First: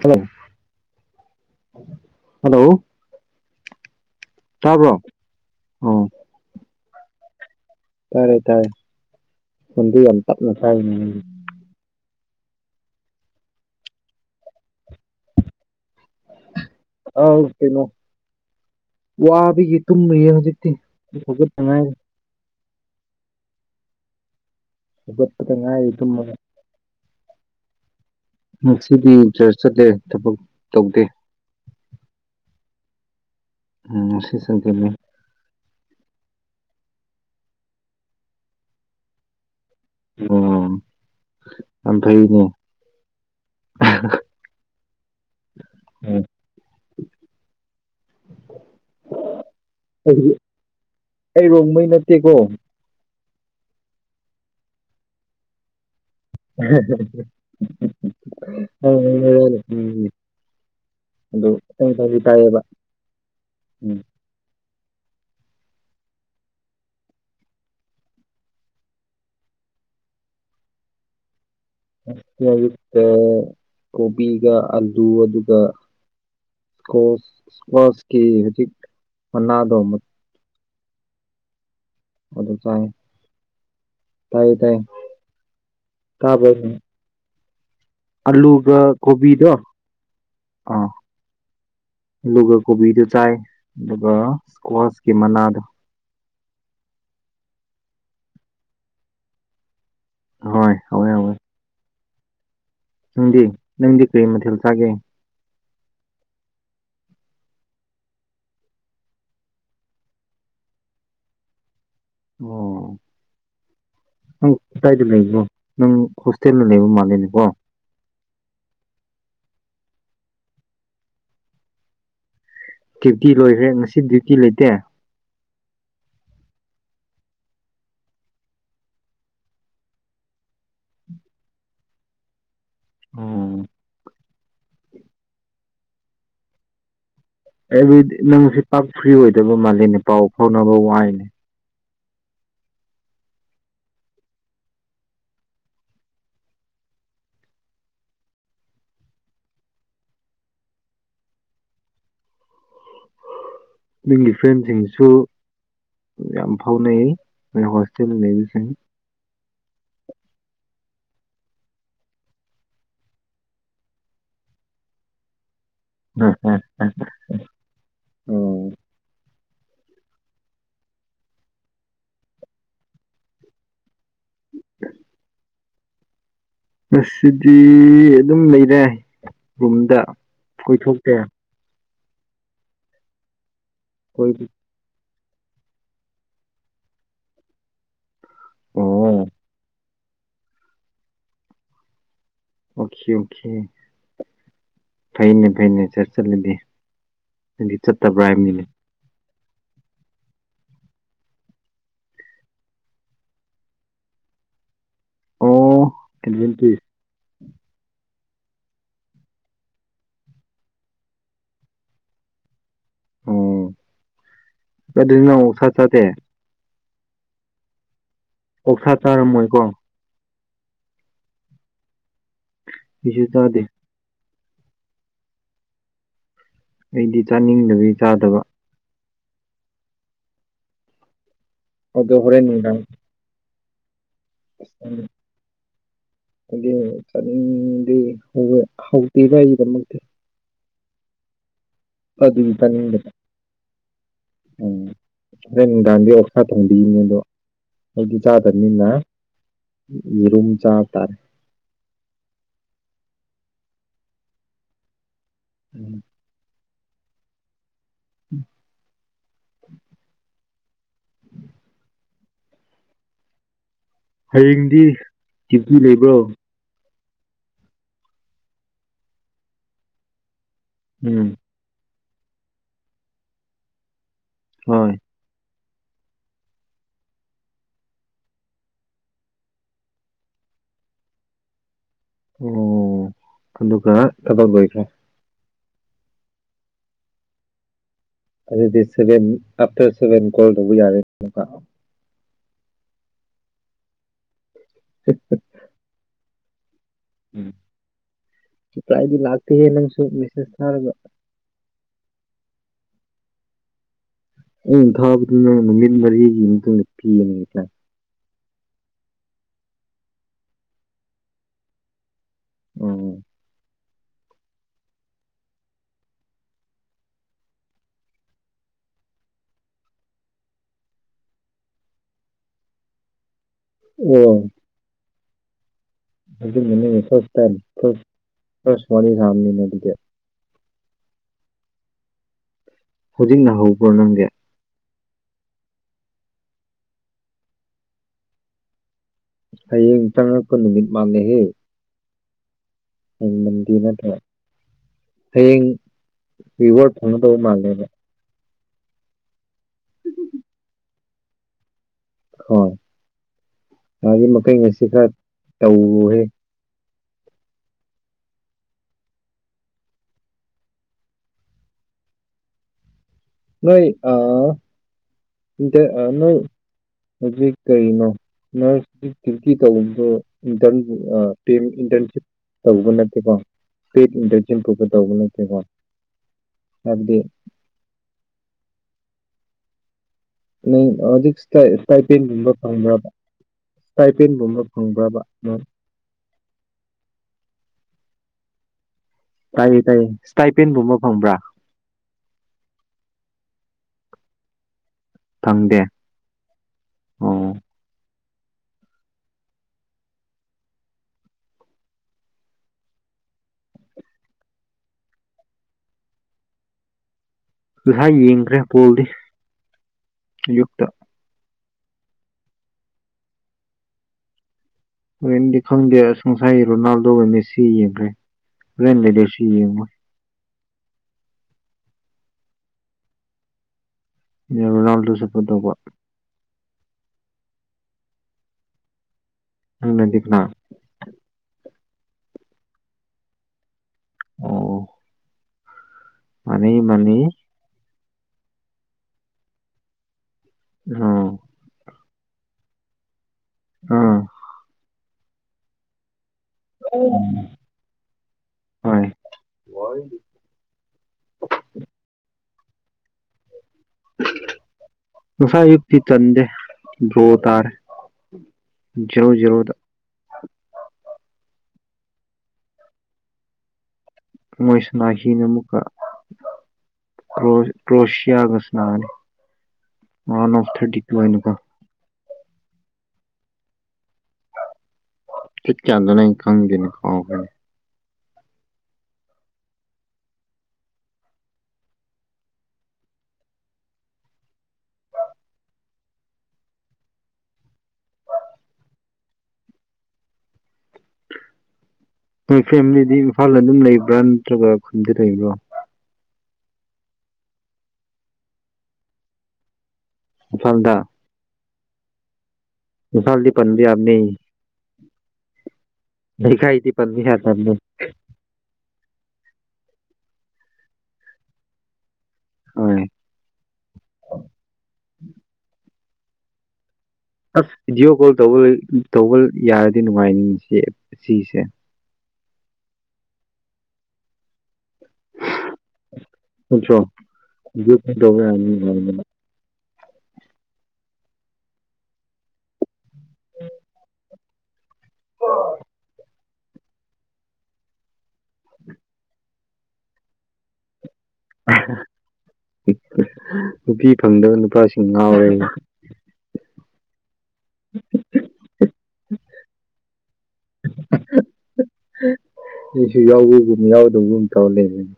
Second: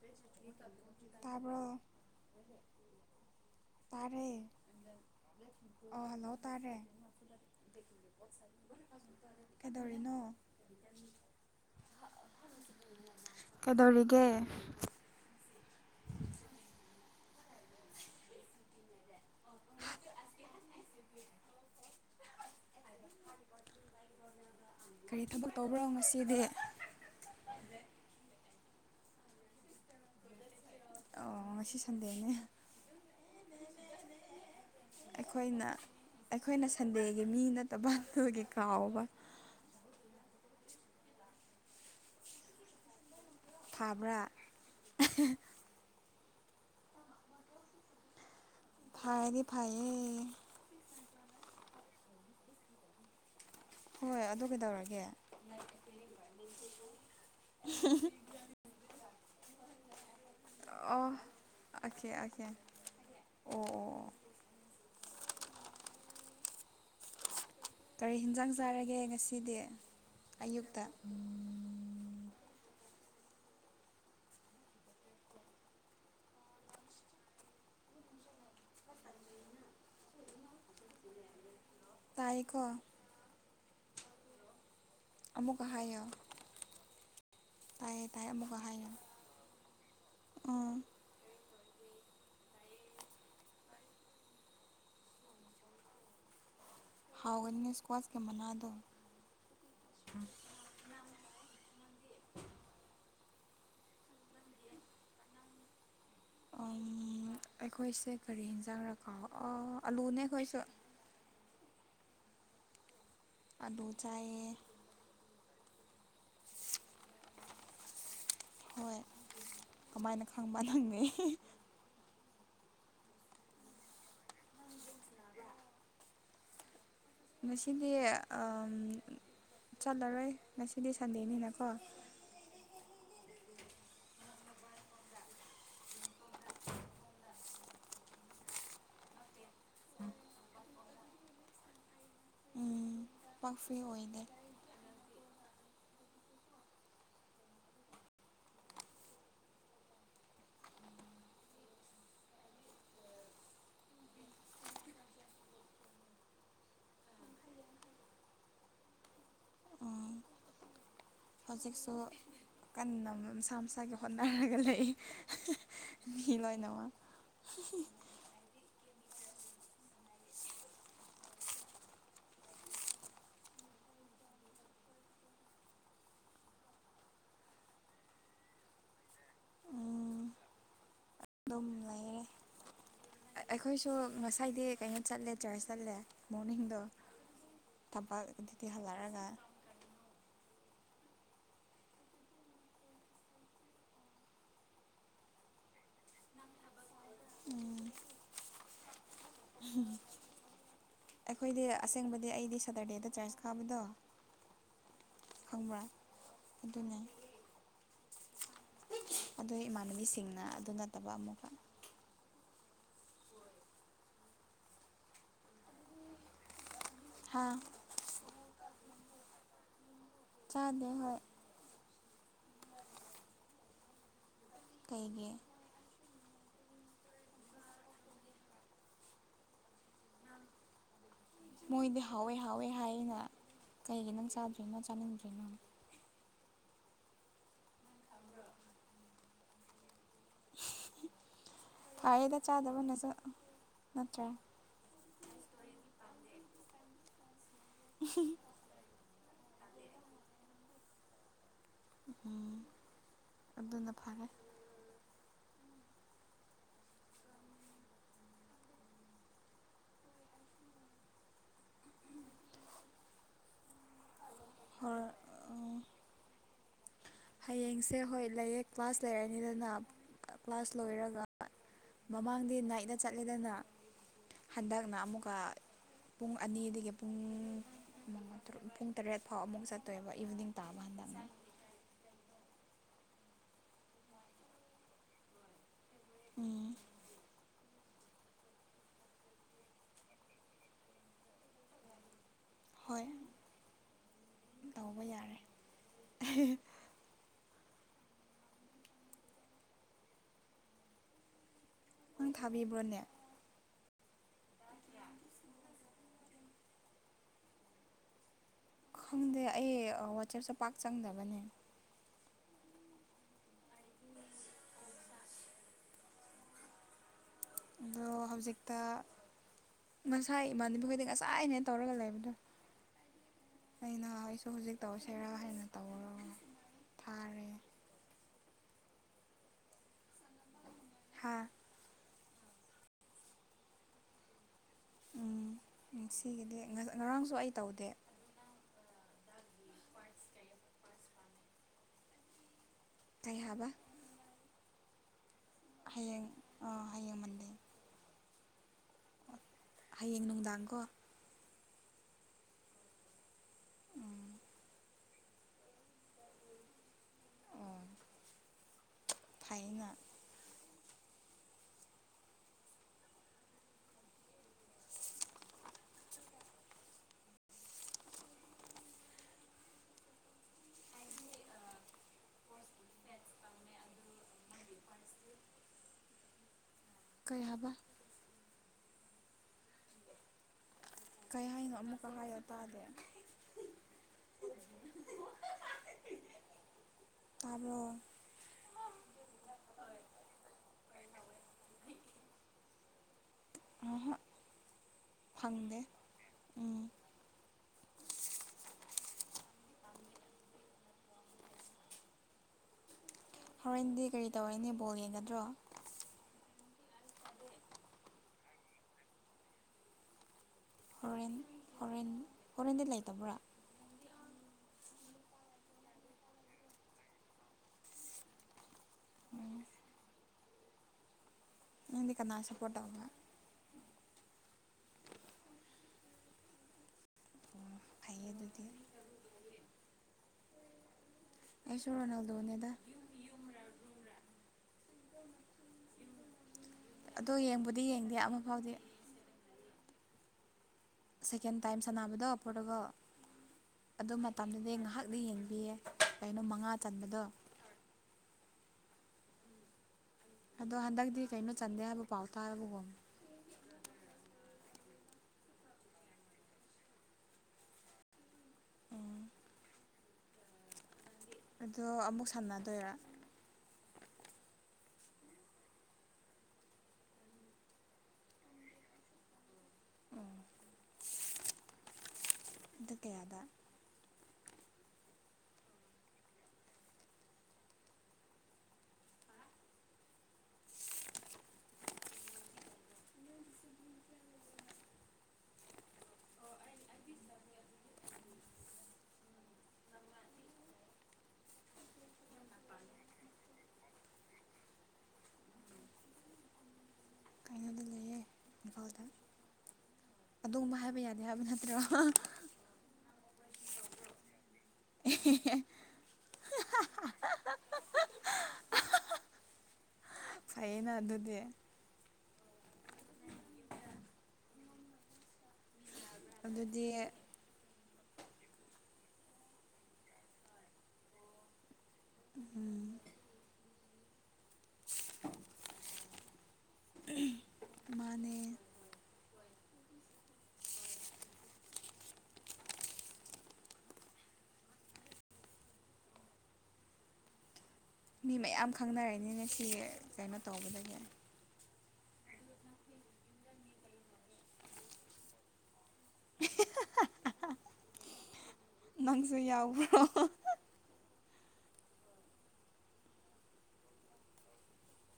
hello ꯇꯥꯕ꯭ꯔꯣ hello ꯇꯥꯔꯦ ꯇꯥꯕ꯭ꯔꯣ ꯑꯣ ꯍꯜꯂꯣ ꯇꯥꯔꯦ ꯇꯥꯔꯦ ꯇꯥꯔꯦ ꯈꯣꯟꯗꯤ ꯀꯩꯗꯧꯔꯤꯅꯣ ꯌꯥꯝ ꯇꯞꯅ ꯇꯥꯏꯅꯦ ꯅꯪꯒꯤ ꯀꯩꯗꯧꯔꯤꯒꯦ [unintelligible] ꯑꯧ ꯀꯩꯅꯣ ꯋꯥꯕꯒꯤ ꯇꯨꯝꯔꯤꯌꯦ ꯍꯧꯖꯤꯛꯇꯤ ꯍꯧꯒꯠꯇ ꯉꯥꯏꯔꯤ ꯀꯔꯤ ꯊꯕꯛ ꯍꯧꯒꯠꯄꯗ ꯇꯧꯕ꯭ꯔꯣ ꯉꯥꯏꯔꯤ ꯇꯨꯝꯃꯒ ꯉꯁꯤꯗꯤ ꯉꯁꯤꯗꯤ ꯆꯔꯁ ꯆꯠꯂꯦ ꯊꯕꯛ ꯇꯧꯗꯦ ꯑꯣ ꯉꯁꯤ ꯁꯟꯗꯦꯅꯦ ꯎꯝ ꯉꯁꯤ ꯁꯟꯗꯦꯅꯦ ꯑꯩꯈꯣꯏꯅ ꯑꯩꯈꯣꯏꯅ ꯁꯟꯗꯦꯒꯤ ꯃꯤ ꯅꯠꯇꯕ ꯑꯗꯨꯒꯤ ꯀꯥꯎꯕ ꯑꯣ ꯌꯥꯝ ꯐꯩꯅꯦ ꯐꯥꯕ꯭ꯔꯥ ꯎꯝ ꯐꯥꯗꯤ ꯐꯩꯌꯦ ꯑꯩ ꯔꯣꯡꯃꯩ ꯅꯠꯇꯦꯀꯣ ꯍꯣꯏ ꯑꯗꯨ ꯀꯩꯗꯧꯔꯒꯦ [unintelligible] ꯑꯣ ꯑꯗꯨ ꯑꯩ ꯑꯣꯀꯦ ꯉꯁꯥꯏꯗꯤ ꯑꯣꯀꯦ ꯑꯣ ꯇꯥꯏꯌꯦꯕ ꯑꯣ ꯎꯝ ꯑꯣ ꯀꯔꯤ ꯍꯤꯟꯖꯥꯡ ꯆꯥꯔꯒꯦ ꯉꯁꯤꯗꯤ ꯑꯌꯨꯛꯇ ꯉꯁꯤꯒꯤ ꯌꯛꯇ ꯀꯣꯕꯤꯒ ꯑꯂꯨ ꯑꯗꯨꯒ ꯀꯣꯁ ꯁꯀ꯭ꯋꯥꯁꯀꯤ ꯍꯧꯖꯤꯛ ꯃꯅꯥꯗꯣ ꯑꯗꯨ ꯇꯥꯏꯌꯦꯀꯣ ꯆꯥꯏ ꯇꯥꯏꯌꯦ ꯇꯥꯏꯌꯦ ꯑꯃꯨꯛꯀ ꯍꯥꯏꯌꯣ ꯇꯥꯕ꯭ꯔꯣ ꯇꯥꯏꯌꯦ ꯇꯥꯏꯌꯦ ꯑꯃꯨꯛꯀ ꯑꯜꯂꯨꯒ ꯍꯥꯏꯌꯣ ꯀꯣꯕꯤꯗꯣ ꯎꯝ ꯑꯥ ꯑꯜꯂꯨꯒ ꯀꯣꯕꯤꯗꯨ ꯆꯥꯏ ꯑꯗꯨꯒ ꯀ꯭ꯋꯥꯁꯀꯤ ꯃꯅꯥꯗꯣ ꯍꯥꯎꯕꯅꯤꯅꯦ ꯏꯁꯀ꯭ꯋꯥꯁꯀꯤ ꯃꯅꯥꯗ ꯍꯣꯏ ꯍꯥꯎꯋꯦ ꯍꯥꯎꯋꯦ ꯅꯪꯗꯤ ꯅꯪꯗꯤ ꯀꯔꯤ ꯃꯊꯦꯜ ꯆꯥꯒꯦ ꯑꯝ ꯑꯩꯈꯣꯏꯁꯦ ꯀꯔꯤ ꯌꯦꯟꯖꯥꯡꯔ ꯀꯥꯎ ꯑ ꯑꯂꯨꯅꯦ ꯑꯩꯈꯣꯏꯁꯨ ꯑꯣ ꯑꯂꯨ ꯆꯥꯏꯌꯦ ꯀꯥꯏꯗ ꯂꯩꯕꯅꯣ ꯅꯪ ꯍꯣꯁꯇꯦꯜꯗ ꯂꯩꯕ ꯃꯥꯜꯂꯦꯅꯦꯀꯣ ꯍꯣꯏ ꯀꯃꯥꯏꯅ ꯈꯪꯕ ꯅꯪꯅꯤ ꯗ꯭ꯌꯨꯇꯤ ꯂꯣꯏꯈ꯭ꯔꯦ ꯉꯁꯤ ꯗ꯭ꯌꯨꯇꯤ ꯂꯩꯇꯦ ꯉꯁꯤꯗꯤ ꯑꯝ ꯆꯠꯂꯔꯣꯏ ꯉꯁꯤꯗꯤ ꯁꯟꯗꯦꯅꯤꯅꯀꯣ ꯑꯣ ꯑꯩꯗꯤ ꯅꯪꯁꯦ ꯄꯥꯛ ꯐ꯭ꯔꯤ ꯑꯣꯏꯗꯕ ꯃꯥꯜꯂꯦꯅꯦ ꯄꯥꯎ ꯐꯥꯎꯅꯕ ꯋꯥꯏꯅꯦ ꯄꯥꯛ ꯐ꯭ꯔꯤ ꯑꯣꯏꯗꯦ ꯅꯪꯒꯤ ꯐ꯭ꯔꯦꯟꯁꯤꯡꯁꯨ ꯌꯥꯝ ꯐꯥꯎꯅꯩ ꯅꯣꯏ ꯍꯣꯁꯇꯦꯜꯗ ꯂꯩꯕꯁꯤꯡ ꯎꯝ ꯍꯧꯖꯤꯛꯁꯨ ꯀꯟꯅ ꯃꯁꯥ ꯃꯁꯥꯒꯤ ꯍꯣꯠꯅꯔꯒ ꯂꯩ ꯃꯤ ꯂꯣꯏꯅꯃꯛ [unintelligible] [unintelligible] ꯑꯣ ꯉꯁꯤꯗꯤ ꯑꯗꯨꯝ ꯂꯩꯔꯦ ꯔꯨꯝꯗ ꯀꯣꯏꯊꯣꯛꯇꯦ ꯑꯗꯨꯝ ꯂꯩꯔꯦ ꯑꯩꯈꯣꯏꯁꯨ ꯀꯣꯏ ꯉꯁꯥꯏꯗꯤ ꯀꯩꯩꯅꯣ ꯆꯠꯂꯦ ꯆꯔꯁ ꯆꯠꯂꯦ ꯃꯣꯔꯅꯤꯡꯗꯣ ꯊꯕꯛ ꯑꯗꯨꯗꯤ ꯍꯜꯂꯛꯑꯒ ꯑꯣ ꯑꯣꯀꯦ ꯑꯣꯀꯦ ꯐꯩꯅꯦ ꯐꯩꯅꯦ ꯆꯔꯁ ꯆꯠꯂꯗꯤ ꯑꯩꯗꯤ ꯆꯠꯇꯕ꯭ꯔꯥ ꯍꯥꯏꯕꯅꯤꯅꯦ [unintelligible] ꯑꯩꯈꯣꯏꯗꯤ ꯑꯁꯦꯡꯕꯗꯤ ꯑꯩꯗꯤ ꯁꯦꯇꯔꯗꯦꯗ ꯆꯥꯔꯁ ꯀꯥꯕꯗꯣ ꯈꯪꯕ꯭ꯔꯥ ꯑꯣ ꯑꯦꯗꯚꯦꯟꯇꯤꯁ ꯑꯗꯨꯅꯦ ꯑꯗꯨꯏ ꯏꯃꯥꯟꯅꯕꯤꯁꯤꯡꯅ ꯑꯗꯨ ꯅꯠꯇꯕ ꯑꯃꯨꯛꯀ ꯑꯣ ꯑꯗꯨꯗꯤ ꯅꯪ ꯑꯣꯛꯁꯥ ꯆꯥꯗꯦ ꯍꯥꯥ ꯑꯣꯛꯁꯥ ꯆꯥꯔꯝꯃꯣꯏꯀꯣ ꯆꯥꯗꯦ ꯍꯣꯏ ꯑꯩꯖꯨ ꯆꯗꯦ ꯀꯩꯒꯤ ꯑꯩꯗꯤ ꯆꯥꯅꯤꯡꯗꯕꯒꯤ ꯆꯥꯗꯕ ꯃꯣꯏꯗꯤ ꯑꯗꯣ ꯍꯥꯎꯋꯦ ꯍꯣꯔꯦꯟ ꯍꯥꯎꯋꯦ ꯅꯨꯡꯗꯥꯡ ꯍꯥꯏꯅ ꯀꯩꯒꯤ ꯅꯪ ꯆꯥꯗ꯭ꯔꯤꯅꯣ ꯆꯥꯅꯤꯡꯗ꯭ꯔꯤꯅꯣ ꯑꯩꯗꯤ ꯆꯠꯅꯤꯡꯗꯦ ꯍꯧꯋꯨ ꯍꯥꯎꯇꯦꯗ ꯑꯩꯒꯤꯗꯃꯛꯇꯤ ꯐꯌꯦꯗ ꯑꯗꯨꯒꯤ ꯆꯥꯗꯕꯅꯁꯨ ꯆꯥꯅꯤꯡꯗꯕ ꯅꯠꯇ꯭ꯔꯥ ꯎꯝ ꯍꯣꯔꯦꯟ ꯅꯨꯡꯗꯥꯡꯗꯤ ꯑꯣꯁꯥ ꯊꯣꯡꯕꯤꯒꯅꯤ ꯑꯗꯣ ꯑꯩꯗꯤ ꯆꯥꯗꯕꯅꯤꯅ ꯌꯦꯔꯨꯝ ꯆꯥꯞ ꯇꯥꯔꯦ ꯎꯝ ꯑꯗꯨꯅ ꯐꯔꯦ ꯎꯝ [inaudible] ꯍꯌꯦꯡꯗꯤ ꯍꯣꯏ ꯗ꯭ꯌꯨꯇꯤ ꯂꯩꯕ꯭ꯔꯣ ꯍꯌꯦꯡꯁꯦ ꯍꯣꯏ ꯂꯩꯌꯦ ꯀ꯭ꯂꯥꯁ ꯂꯩꯔꯅꯤꯗꯅ ꯀ꯭ꯂꯥꯁ ꯂꯣꯏꯔꯒ ꯎꯝ ꯃꯃꯥꯡꯗꯤ ꯅꯥꯏꯠꯅ ꯆꯠꯂꯤꯗꯅ ꯍꯣꯏ ꯍꯟꯗꯛꯅ ꯑꯃꯨꯛꯀ ꯄꯨꯡ ꯑꯅꯤꯗꯒꯤ ꯄꯨꯡ ꯃꯉꯥ ꯇꯔꯨꯛ ꯄꯨꯡ ꯇꯔꯦꯠ ꯐꯥꯎ ꯑꯃꯨꯛ ꯆꯠꯇꯣꯏꯕ ꯏꯚꯤꯅꯤꯡ ꯇꯥꯕ ꯍꯟꯗꯛꯅ ꯑꯣ ꯑꯗꯨꯒ ꯊꯕꯛ ꯂꯣꯏꯈ꯭ꯔꯦ ꯎꯝ ꯑꯗꯨꯗꯤ ꯁꯚꯦꯟ ꯑꯥꯞꯇꯔ ꯁꯚꯦꯟ ꯀꯣꯜ ꯇꯧꯕ ꯌꯥꯔꯦꯅꯦꯀꯣ ꯍꯣꯏ ꯇꯧꯕ ꯌꯥꯔꯦ ꯎꯝ ꯔꯤꯄ꯭ꯂꯥꯏꯗꯤ ꯂꯥꯛꯇꯦꯍꯦ ꯅꯪꯁꯨ ꯃꯦꯁꯦꯁ ꯊꯥꯔꯒ ꯅꯪ ꯊꯥꯕꯤꯕ꯭ꯔꯣꯅꯦ ꯑꯩꯟ ꯊꯥꯕꯗꯨꯅ ꯅꯨꯃꯤꯠ ꯃꯔꯤꯒꯤ ꯃꯇꯨꯡꯗ ꯄꯤꯒꯅꯤ ꯔꯤꯄ꯭ꯂꯥꯏ ꯈꯪꯗꯦ ꯑꯩ ꯋꯥꯆꯦꯞꯁꯦ ꯄꯥꯛ ꯆꯪꯗꯕꯅꯦ ꯑꯣ ꯑꯗꯣ ꯍꯧꯖꯤꯛꯇ ꯉꯁꯥ ꯏꯃꯥꯟꯅꯕꯤꯈꯣꯏꯗꯤ ꯉꯁꯥꯏꯅꯦ ꯇꯧꯔꯒ ꯂꯩꯕꯗꯣ ꯑꯩꯅ ꯑꯩꯁꯨ ꯍꯧꯖꯤꯛ ꯇꯧꯁꯤꯔꯥ ꯍꯥꯏꯅ ꯇꯧꯔ [unintelligible] ꯐ꯭ꯔꯥꯁꯠ ꯊꯥꯔꯦ ꯇꯥꯏꯝ ꯐ꯭ꯔꯥꯁꯠ ꯐ꯭ꯔꯥꯁꯠ ꯋꯥꯔꯤ ꯁꯥꯕꯅꯤꯅꯦ ꯑꯗꯨꯗꯤ ꯍꯥꯥ ꯍꯨꯖꯤꯛ ꯅꯍꯧꯕ꯭ꯔꯣ ꯅꯪꯗꯤ ꯎꯝ ꯉꯁꯤꯒꯤꯗꯤ ꯉꯔꯥꯡꯁꯨ ꯉꯔꯥꯡꯁꯨ ꯑꯩ ꯇꯧꯗꯦ ꯍꯌꯦꯡ ꯆꯪꯉꯛꯄ ꯅꯨꯃꯤꯠ ꯃꯥꯜꯂꯦꯍꯦ ꯍꯌꯦꯡ ꯀꯩ ꯍꯥꯏꯕ ꯃꯟꯗꯦ ꯅꯠꯇ꯭ꯔꯣ ꯍꯌꯦꯡ ꯍꯌꯦꯡ ꯑꯥ ꯔꯤꯋꯥꯔꯠ ꯍꯌꯦꯡ ꯐꯪꯒꯗꯧꯕ ꯃꯟꯗꯦ ꯃꯥꯜꯂꯦꯕ ꯍꯌꯦꯡ ꯅꯨꯡꯗꯥꯡ ꯀꯣ ꯍꯣꯏ ꯌꯥꯔꯤꯃꯈꯩ ꯉꯁꯤ ꯈꯔ ꯇꯧꯔꯦ ꯐꯩꯌꯦꯅ ꯅꯣꯏ ꯑ ꯏꯟꯇꯔ ꯑ ꯅꯣꯏ ꯍꯧꯖꯤꯛ ꯀꯩꯅꯣ ꯅ꯭ꯔꯁꯇꯤ ꯗ꯭ꯌꯨꯇꯤ ꯇꯧꯕꯝꯗꯣ ꯏꯟꯇ꯭ꯔꯟꯁꯤꯞ ꯑ ꯄꯤ ꯑꯦꯝ ꯏꯟꯇ꯭ꯔꯟꯁꯤꯞ ꯇꯧꯕ ꯅꯠꯇꯦꯀꯣ ꯄꯦꯠ ꯏꯟꯚꯦꯟꯁꯟ ꯊꯣꯛꯄ ꯇꯧꯒꯅꯨ ꯇꯦꯀꯣ ꯍꯥꯏꯕꯗꯤ ꯀꯩ ꯍꯥꯕ ꯅꯪ ꯍꯧꯖꯤꯛ ꯀꯩ ꯁ꯭ꯇꯥꯏ ꯍꯥꯏꯅꯣ ꯑꯃꯨꯛꯀ ꯍꯥꯏꯌꯣ ꯁ꯭ꯇꯥꯏꯄꯦꯟꯒꯨꯝꯕ ꯇꯥꯗꯦ ꯐꯪꯕ꯭ꯔꯕ ꯁ꯭ꯇꯥꯏꯄꯦꯟꯒꯨꯝꯕ ꯐꯪꯕ꯭ꯔꯕ ꯅꯪ ꯇꯥꯕ꯭ꯔꯣ ꯇꯥꯏꯌꯦ ꯇꯥꯏꯌꯦ ꯁ꯭ꯇꯥꯏꯄꯦꯟꯒꯨꯝꯕ ꯐꯪꯕ꯭ꯔꯥ [unintelligible] ꯐꯪꯗꯦ ꯎꯝ ꯑꯣ ꯍꯣꯔꯦꯟꯗꯤ ꯀꯔꯤ ꯇꯧꯔꯅꯦ ꯕꯣꯜ ꯌꯦꯡꯒꯗ꯭ꯔꯣ [unintelligible] ꯉꯁꯥꯏ ꯌꯦꯡꯈ꯭ꯔꯦ ꯄꯣꯜꯗꯤ ꯑꯌꯨꯛꯇ ꯍꯣꯔꯦꯟ ꯍꯣꯔꯦꯟ ꯐꯣꯔꯦꯟꯗꯤ ꯂꯩꯇꯕ꯭ꯔꯥ ꯍꯣꯔꯦꯟꯗꯤ ꯈꯪꯗꯦ ꯑꯁ ꯉꯁꯥꯏ ꯔꯣꯅꯥꯜꯗꯣ ꯃꯦꯁꯤ ꯌꯦꯡꯈ꯭ꯔꯦ ꯍꯣꯔꯦꯟ ꯂꯩꯔꯦ ꯁꯤ ꯎꯝ ꯌꯦꯡꯉꯣꯏ ꯅꯪꯗꯤ ꯀꯥꯅꯥ ꯁꯄꯣꯠ ꯇꯧꯕ ꯔꯣꯅꯥꯜꯗꯣ ꯁꯄꯣꯠ ꯇꯧꯕ ꯑꯣ ꯐꯩꯌꯦ ꯑꯗꯨꯗꯤ ꯅꯪꯅꯗꯤ ꯀꯥꯅꯥ ꯑꯩꯁꯨ ꯔꯣꯅꯥꯜꯗꯣꯅꯦꯗ ꯑꯣ ꯃꯥꯟꯅꯩ ꯃꯥꯟꯅꯩ ꯑꯗꯣ ꯌꯦꯡꯕꯨꯗꯤ ꯌꯦꯡꯗꯦ ꯑꯃꯐꯥꯎꯗꯤ ꯍ [unintelligible] ꯁꯦꯀꯦꯟ ꯇꯥꯏꯝ ꯁꯥꯟꯅꯕꯗ ꯄꯣꯔꯇꯨꯒꯜ ꯑꯗꯨ ꯑꯥ ꯃꯇꯝꯗꯨꯗꯤ ꯉꯥꯏꯍꯥꯛꯅꯤ ꯌꯦꯡꯕꯤꯌꯦ ꯀꯩꯅꯣ ꯃꯉꯥ ꯆꯟꯕꯗꯣ ꯎꯝ ꯍꯣꯏ [unintelligible] ꯑꯗꯣ ꯍꯟꯗꯛꯇꯤ ꯀꯩꯅꯣ ꯆꯟꯗꯦ ꯍꯥꯏꯕ ꯄꯥꯎ ꯇꯥꯕꯨꯒꯣ ꯉꯁꯥꯏ ꯑꯌꯨꯛꯇꯤ ꯆꯟꯗꯦ ꯗ꯭ꯔꯣ ꯇꯥꯔꯦ ꯎꯝ ꯖꯦꯔꯣ ꯖꯦꯔꯣꯗ ꯑꯗꯣ ꯑꯃꯨꯛ ꯁꯥꯟꯅꯗꯣꯏꯔꯥ ꯃꯣꯏ ꯁꯅꯥꯈꯤꯅꯤ ꯑꯃꯨꯛꯀ ꯀ꯭ꯔꯣ ꯀ꯭ꯔꯣꯁꯤꯌꯥꯒ ꯁꯅꯥꯅꯤ ꯗꯦꯗ ꯀꯌꯥꯗ ꯊꯤꯠ ꯀꯌꯥꯗꯅꯤ ꯑꯩ ꯈꯪꯗꯦꯅ ꯀꯥꯎꯈꯔ꯭ꯦꯅꯦ ꯅꯣꯏ ꯐꯦꯃꯤꯂꯤꯗꯤ ꯏꯝꯐꯥꯜꯗ ꯑꯗꯨꯝ ꯂꯩꯕ꯭ꯔꯥ ꯅꯠꯇ꯭ꯔꯒ ꯈꯨꯟꯗ ꯂꯩꯕ꯭ꯔꯣ ꯀꯥꯏꯅꯗ ꯂꯩꯌꯦ ꯏꯝꯐꯥꯜꯗ ꯑꯗꯣꯝ ꯏꯝꯐꯥꯜꯗ ꯍꯥꯏꯕ ꯌꯥꯗꯦ ꯍꯥꯏꯕ ꯅꯠꯇ꯭ꯔꯥ ꯏꯝꯐꯥꯜꯗꯤ ꯄꯟꯕ ꯌꯥꯕꯅꯤ ꯂꯩꯈꯥꯏꯗꯤ ꯄꯟꯕ ꯌꯥꯗꯕꯅꯤ ꯐꯌꯦꯅ ꯑꯗꯨꯗꯤ ꯍꯣꯏ ꯑꯗꯨꯗꯤ ꯑꯁ ꯚꯤꯗꯤꯑꯣ ꯀꯣꯜ ꯇꯧꯕ ꯇꯧꯕ ꯌꯥꯔꯗꯤ ꯅꯨꯡꯉꯥꯏꯅꯤ ꯁꯤ ꯁꯤꯁꯦ ꯎꯝ ꯃꯥꯅꯦ [unintelligible] [inaudible] ꯃꯤ ꯃꯌꯥꯝ ꯈꯪꯅꯔꯅꯤꯅꯦ ꯉꯁꯤ ꯀꯩꯅꯣ ꯇꯧꯕꯗꯒꯤ ꯅꯨꯄꯤ ꯐꯪꯗꯕ ꯅꯨꯄꯥꯁꯤꯡ ꯉꯥꯎꯔꯦ ꯅꯪꯁꯨ ꯌꯥꯎꯕ꯭ꯔꯣ ꯃꯤꯁꯨ ꯌꯥꯎꯕꯒꯨꯝ ꯌꯥꯎꯗꯕꯒꯨꯝ ꯇꯧꯔ ꯂꯩꯕꯅꯦ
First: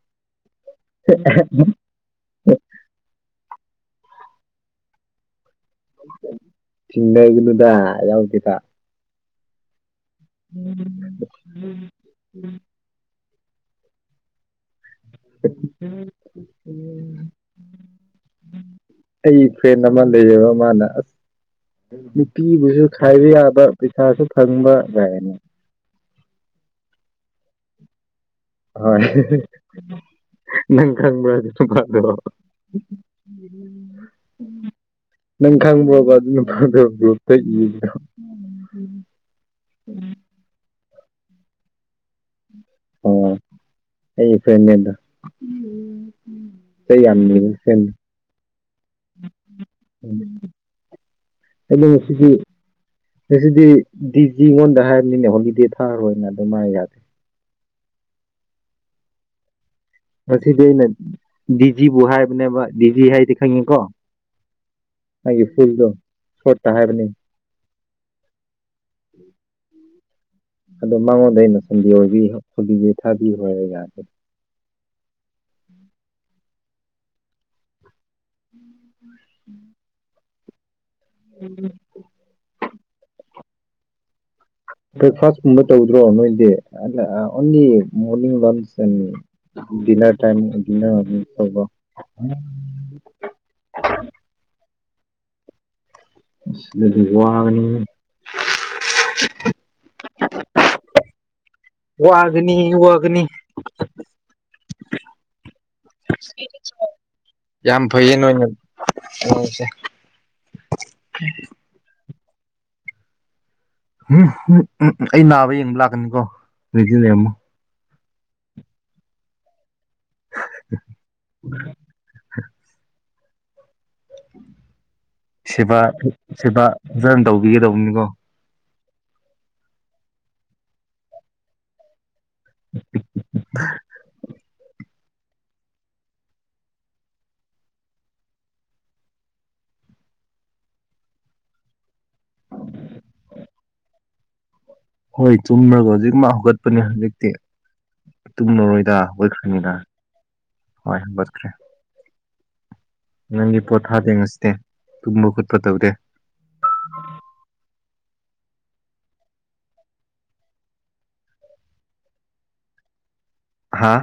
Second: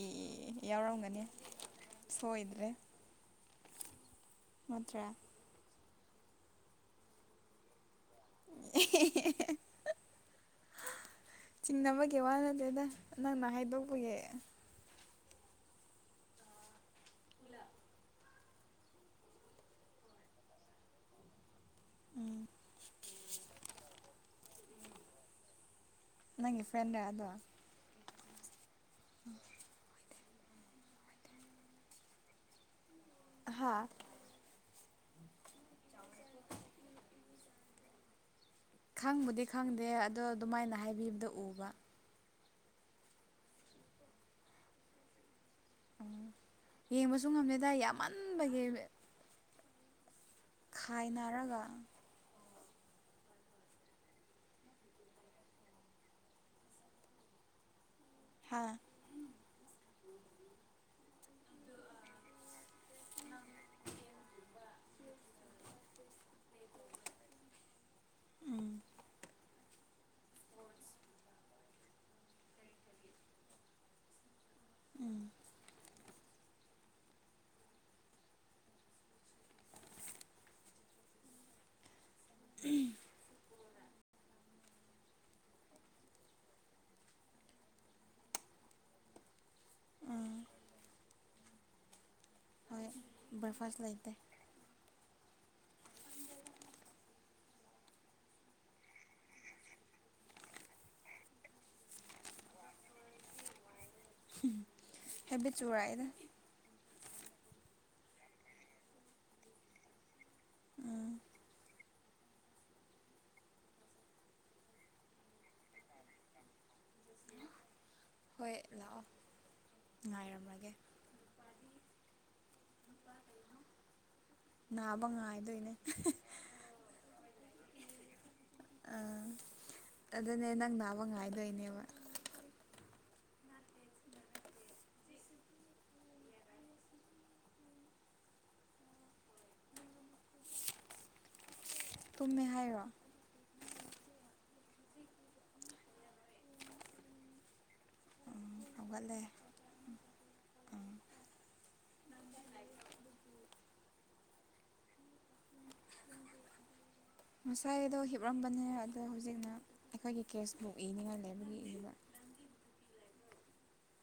ꯑꯦ ꯌꯥꯎꯔꯝꯒꯅꯤ ꯁꯣꯏꯗ꯭ꯔꯦ ꯅꯠꯇ꯭ꯔꯥ ꯆꯤꯡꯅꯩꯒꯅꯨꯗ ꯌꯥꯎꯗꯦꯗ ꯑꯦ [inaudible] ꯆꯤꯡꯅꯕꯒꯤ ꯋꯥ ꯅꯠꯇꯦꯗ ꯅꯪꯅ ꯍꯥꯏꯗꯣꯛꯄꯒꯤ [unintelligible] [inaudible] ꯑꯩ ꯐ꯭ꯔꯦꯟ ꯑꯃ ꯂꯩꯌꯦꯕ ꯃꯥꯅ ꯑꯁ ꯎꯝ ꯅꯨꯄꯤꯕꯨꯁꯨ ꯈꯥꯏꯕ ꯌꯥꯕ ꯄꯩꯁꯥꯁꯨ ꯐꯪꯕꯒꯥꯥꯏꯅ ꯅꯪꯒꯤ ꯐ꯭ꯔꯦꯟꯂꯥ ꯑꯗꯣ ꯍꯣꯏ ꯅꯪ ꯈꯪꯕ꯭ꯔꯥ ꯑꯗꯨ ꯅꯨꯄꯥꯗꯣ ꯍꯥ ꯅꯪ ꯈꯪꯕ꯭ꯔꯣꯕ ꯑꯗꯨ ꯅꯨꯄꯥꯗꯣ ꯕꯂꯣꯛꯇ ꯏꯕꯗꯣ ꯈꯪꯕꯨꯗꯤ ꯈꯪꯗꯦ ꯑꯗꯣ ꯑꯗꯨꯃꯥꯏꯅ ꯍꯥꯏꯕꯤꯕꯗꯣ ꯎꯕ ꯑꯣ ꯑꯩ ꯐ꯭ꯔꯦꯟꯅꯦꯗꯣ ꯆꯩ ꯌꯥꯝ ꯌꯦꯡꯕꯁꯨ ꯅꯤꯕ ꯉꯝꯃꯦꯗꯥꯏ ꯐ꯭ꯔꯦꯟꯅꯦ ꯌꯥꯝꯃꯟꯕꯒꯤ [inaudible] ꯈꯥꯏꯅꯔꯒ ꯁꯤꯗꯤ ꯉꯁꯤꯗꯤ ꯗꯤꯖꯤꯉꯣꯟꯗ ꯍꯥꯏꯕꯅꯤꯅꯦ ꯍꯣꯂꯤꯗꯦ ꯊꯥꯔꯣꯏꯅ ꯑꯗꯨ ꯃꯥ ꯌꯥꯗꯦ ꯍꯥꯥ ꯉꯁꯤꯗꯤ ꯑꯩꯅ ꯗꯤꯖꯤꯕꯨ ꯍꯥꯏꯕꯅꯦꯕ ꯗꯤꯖꯤ ꯍꯥꯏꯗꯤ ꯈꯪꯉꯤꯀꯣ ꯃꯥꯒꯤ ꯐꯨꯜꯗꯣ ꯁꯣꯠꯇ ꯍꯥꯏꯕꯅꯤ [inaudible] ꯑꯗꯣ ꯃꯉꯣꯟꯗ ꯑꯩꯅ ꯁꯟꯗꯦ ꯑꯣꯏꯕꯩ ꯍꯣꯂꯤꯗꯦ ꯊꯥꯕꯤꯈꯔꯣ ꯍꯥꯏꯔꯒ ꯎꯝ ꯎꯝ [inaudible] [unintelligible] ꯕꯔꯦꯛꯐꯥꯁꯀꯨꯝꯕ ꯇꯧꯗ꯭ꯔꯣ ꯅꯣꯏꯗꯤ ꯑꯣꯟꯂꯤ ꯃꯣꯔꯅꯤꯡ ꯂꯟꯁ [inaudible] ꯗꯤꯟꯅꯔ ꯇꯥꯏꯝ ꯎꯝ ꯗꯤꯟꯅꯔ ꯑꯣꯏꯕꯒꯤ ꯇꯧꯕ ꯍꯣꯏ ꯕꯔꯦꯛꯐꯥꯁ ꯂꯩꯇꯦ ꯑꯁ ꯑꯗꯨꯗꯤ ꯋꯥꯒꯅꯤꯌꯦ ꯋꯥꯒꯅꯤ ꯋꯥꯒꯅꯤ ꯍꯦꯕꯤꯠ ꯆꯨꯔꯥꯏꯗ ꯌꯥꯝ ꯐꯩꯌꯦ ꯅꯣꯏꯅ ꯇꯧꯔꯤꯁꯦ ꯎꯝ [inaudible] ꯑꯩ ꯅꯥꯕ ꯌꯦꯡꯕ ꯂꯥꯛꯀꯅꯤꯀꯣ ꯔꯦꯗꯤ ꯂꯩꯔꯝꯃꯣ ꯍꯣꯏ ꯂꯥꯛꯑꯣ ꯉꯥꯏꯔꯝꯃꯒꯦ [inaudible] ꯅꯥꯕꯉꯥꯏ ꯁꯦꯕꯥ ꯁꯦꯕꯥ ꯐꯥꯖꯅ ꯇꯧꯕꯤꯒꯗꯧꯝꯅꯤꯀꯣ ꯑꯥ ꯑꯗꯨꯅꯦ ꯅꯪ ꯅꯥꯕ ꯉꯥꯏꯗꯣꯏꯅꯦꯕ [unintelligible] ꯇꯨꯝꯃꯦ ꯍꯥꯏꯔꯣ ꯍꯣꯏ ꯇꯨꯝꯔꯒ ꯍꯧꯖꯤꯛ ꯃꯛ ꯍꯧꯒꯠꯄꯅꯦ ꯍꯧꯖꯤꯛꯇꯤ ꯇꯨꯝꯃꯔꯣꯏꯗ ꯍꯧꯒꯠꯂꯦ ꯍꯧꯒꯠꯈ꯭ꯔꯥꯅꯤꯅ ꯍꯣꯏ ꯍꯧꯒꯠꯈ꯭ꯔꯦ ꯅꯪꯗꯤ ꯄꯣꯊꯥꯗꯦ ꯉꯁꯤꯗꯤ ꯇꯨꯝꯕ ꯈꯣꯠꯄ ꯇꯧꯗꯦ ꯉꯁꯥꯏ ꯑꯩꯗꯣ ꯍꯤꯞꯔꯝꯕꯅꯦ ꯑꯗꯣ ꯍꯧꯖꯤꯛꯅ ꯑꯩꯈꯣꯏꯒꯤ ꯀꯦꯁꯕꯨꯛ ꯏꯅꯤꯡꯉꯥꯏ ꯂꯩꯕꯒꯤ ꯏꯕ ꯍꯥ